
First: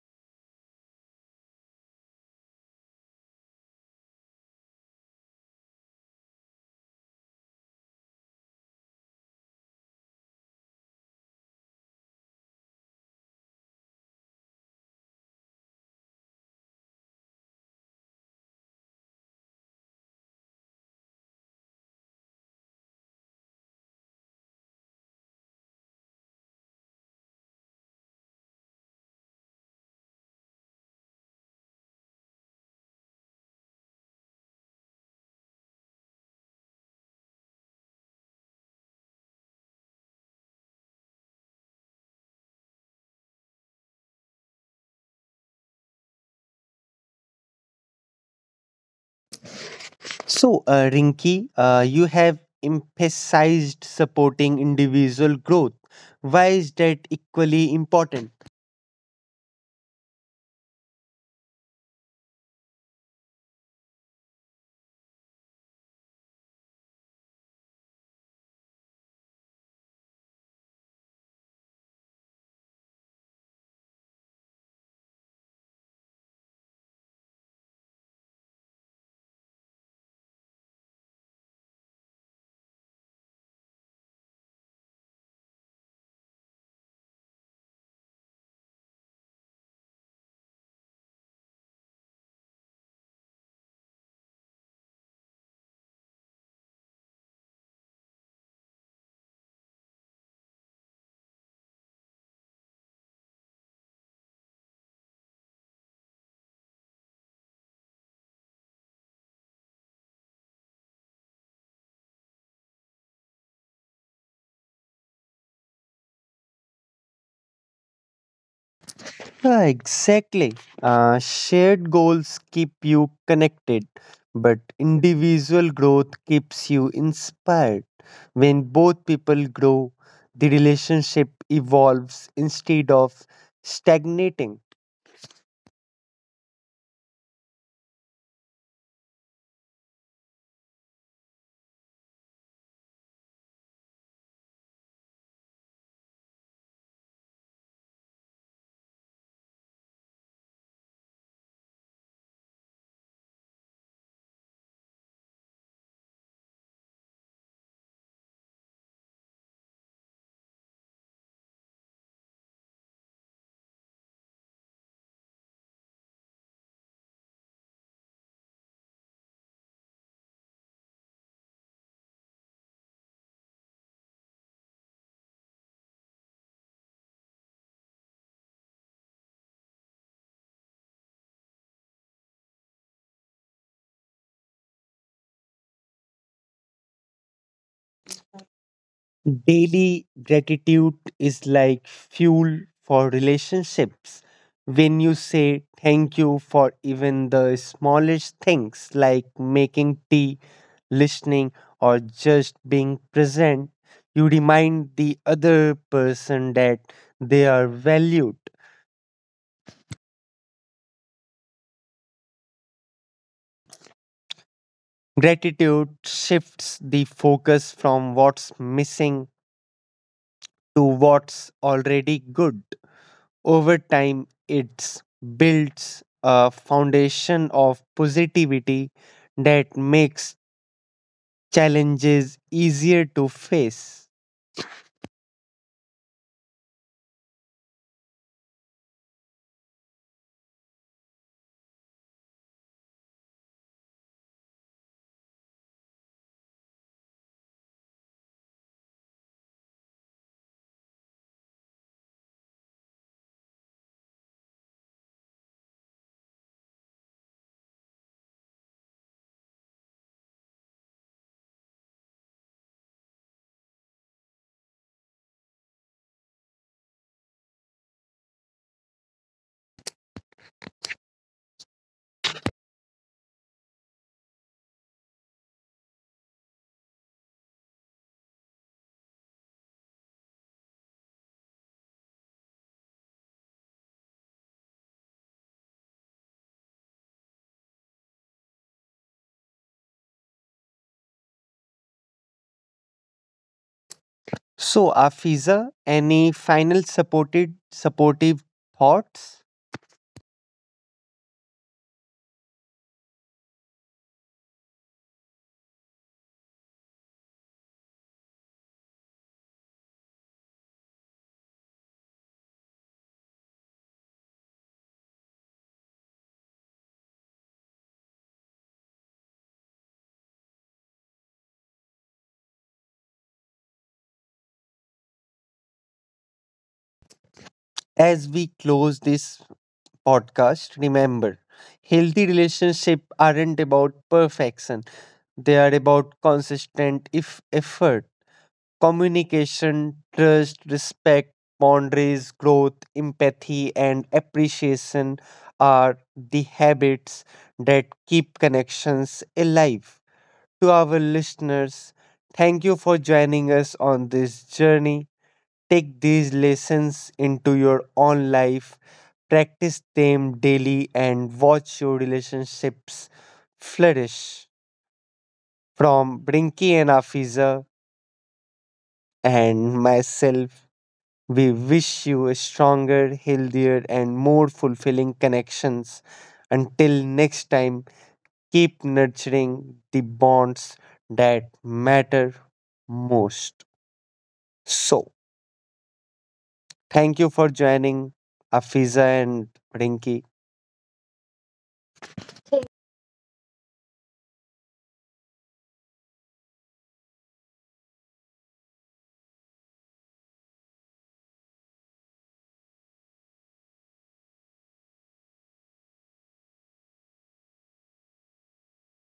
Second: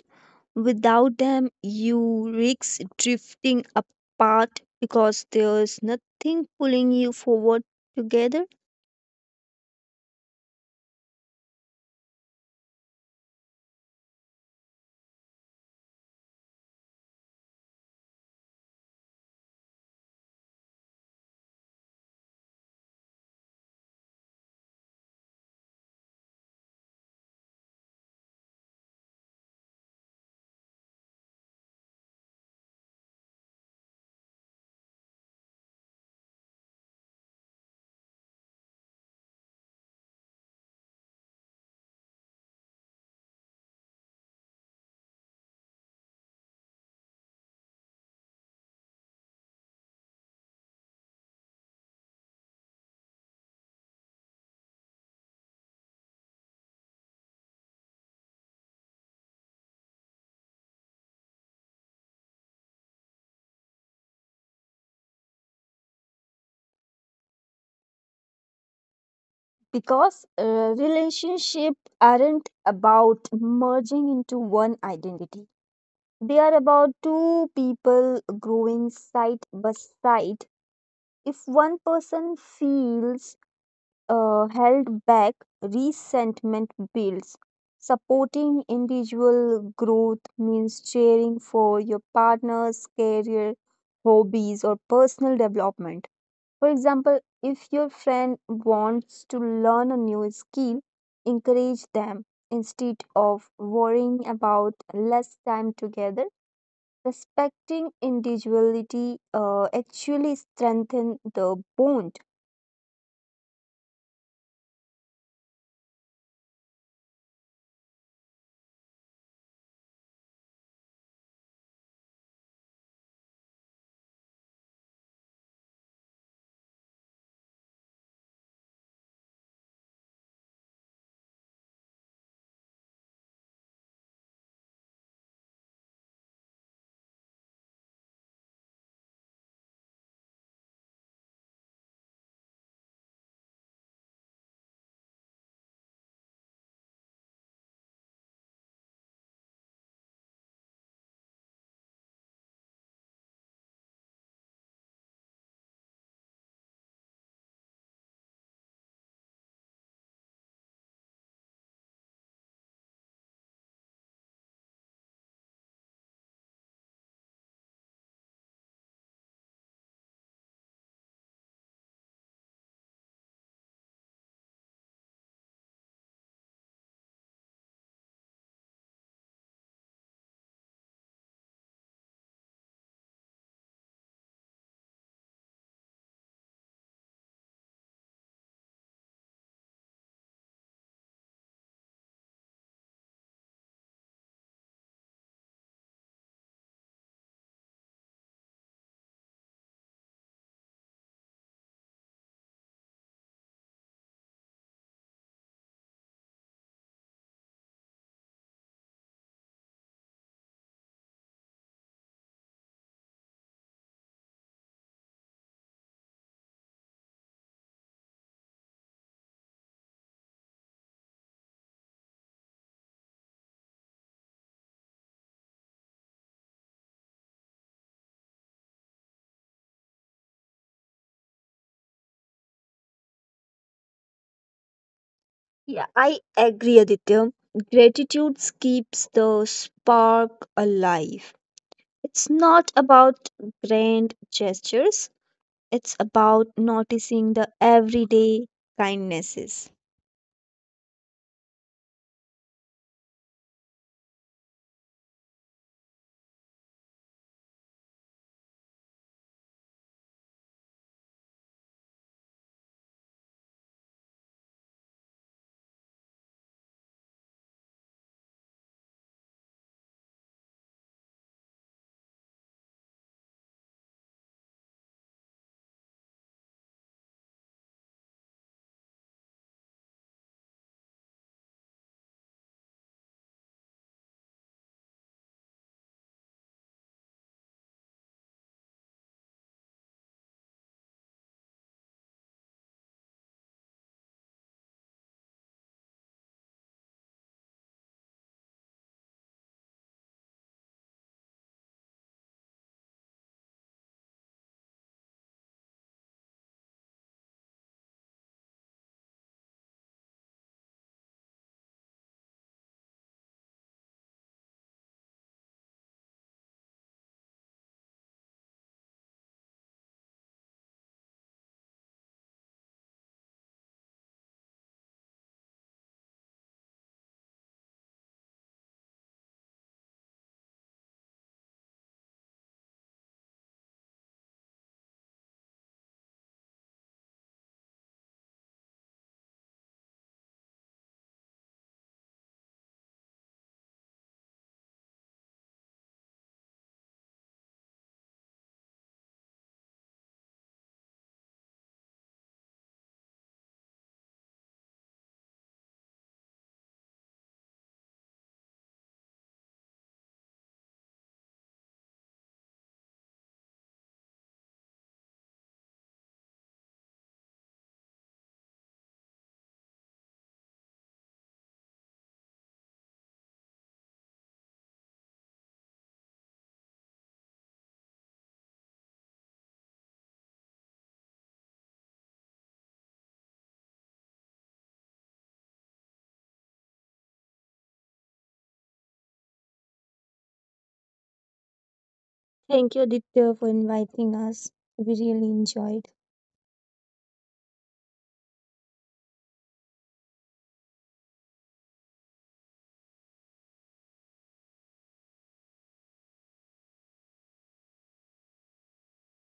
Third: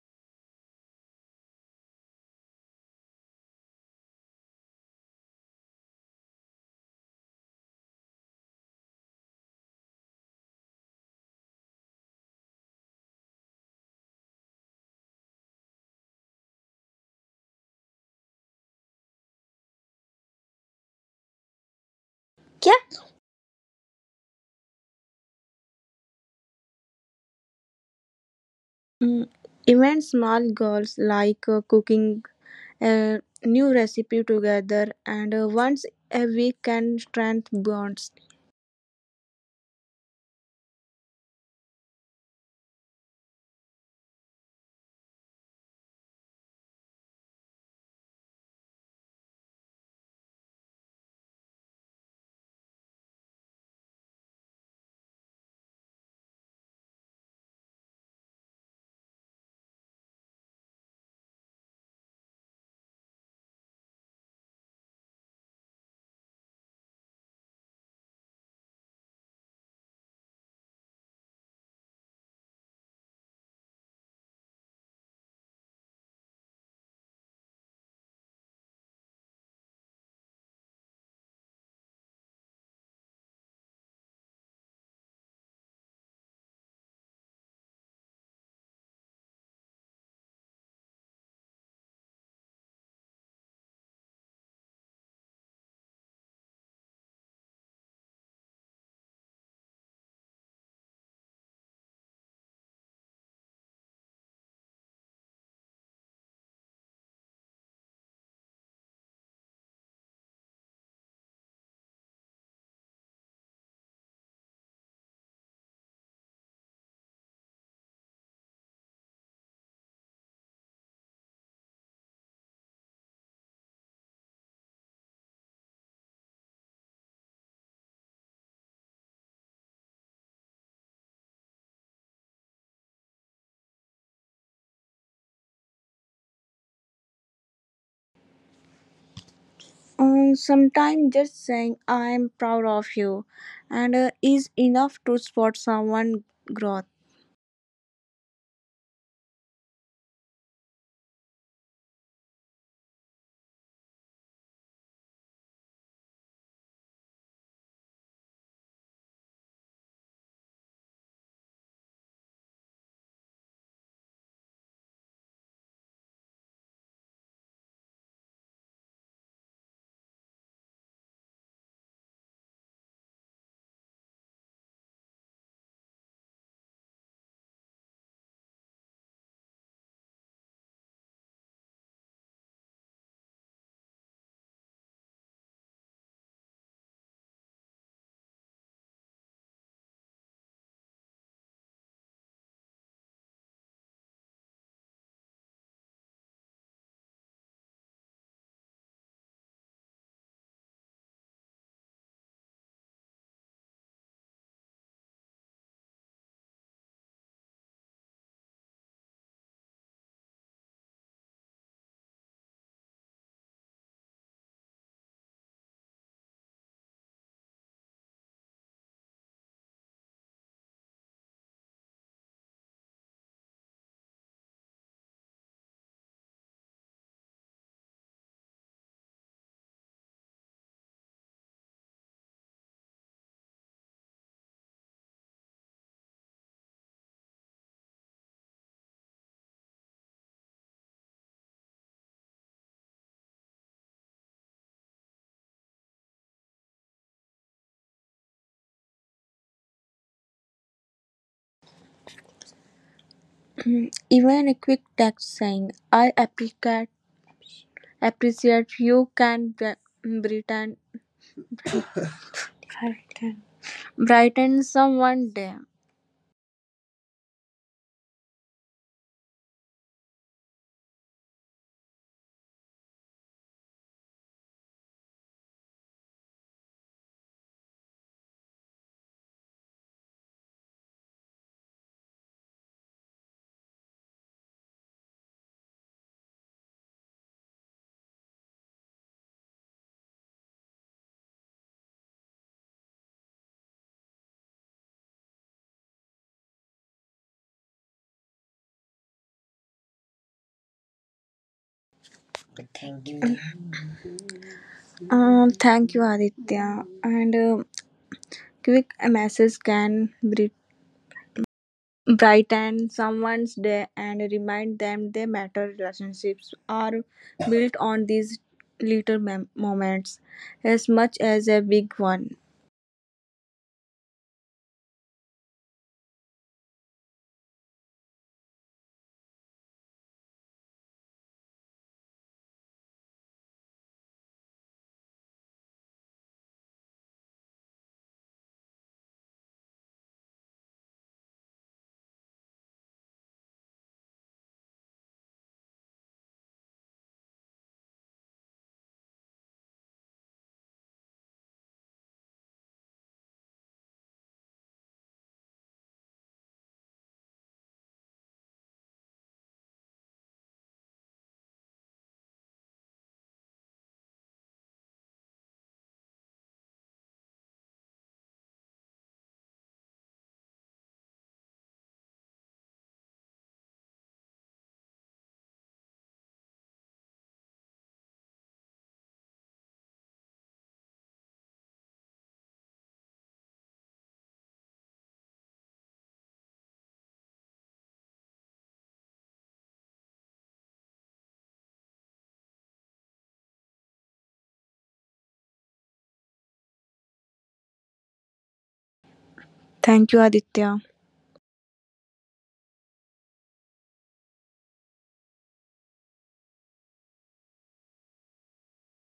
[SPEAKER 2] Without them, you risk drifting apart because there's nothing pulling you forward together.
[SPEAKER 3] Yeah. Mm, even small goals like uh, cooking a new recipe together and uh, once a week can strengthen bonds.
[SPEAKER 1] So, uh, Rinki, uh, you have emphasized supporting individual growth. Why is that equally important?
[SPEAKER 2] Because uh, relationships aren't about merging into one identity. They are about two people growing side by side. If one person feels uh, held back, resentment builds. Supporting individual growth means cheering for your partner's career, hobbies, or personal development. For example, if your friend wants to learn a new skill, encourage them instead of worrying about less time together. Respecting individuality uh, actually strengthens the bond.
[SPEAKER 1] Yeah, exactly. Uh, shared goals keep you connected, but individual growth keeps you inspired. When both people grow, the relationship evolves instead of stagnating.
[SPEAKER 3] Um, sometimes just saying I am proud of you and uh, is enough to spot someone growth.
[SPEAKER 1] Daily gratitude is like fuel for relationships. When you say thank you for even the smallest things like making tea, listening, or just being present, you remind the other person that they are valued. Gratitude shifts the focus from what's missing to what's already good. Over time, it builds a foundation of positivity that makes challenges easier to face.
[SPEAKER 2] Yeah, I agree, Aditya. Gratitude keeps the spark alive. It's not about grand gestures, it's about noticing the everyday kindnesses.
[SPEAKER 3] Even a quick text saying I appreciate appreciate you can be- brighten. Brighten. Brighten someone day.
[SPEAKER 1] So, Afiza, any final supported supportive thoughts
[SPEAKER 3] Uh, thank you, Aditya. And uh, Quick message can bri- brighten someone's day and remind them they matter. Relationships are built on these little mem- moments as much as a big one.
[SPEAKER 1] as we close this podcast? Remember, healthy relationships aren't about perfection; they are about consistent if effort. Communication, trust, respect, boundaries, growth, empathy, and appreciation are the habits that keep connections alive. To our listeners, thank you for joining us on this journey. Take these lessons into your own life, practice them daily, and watch your relationships flourish. From Brinky and Afiza and myself, we wish you a stronger, healthier, and more fulfilling connections. Until next time, keep nurturing the bonds that matter most. So, thank you for joining Afiza and Rinki.
[SPEAKER 2] Thank you, Aditya, for inviting us. We really enjoyed.
[SPEAKER 3] Thank you, Aditya.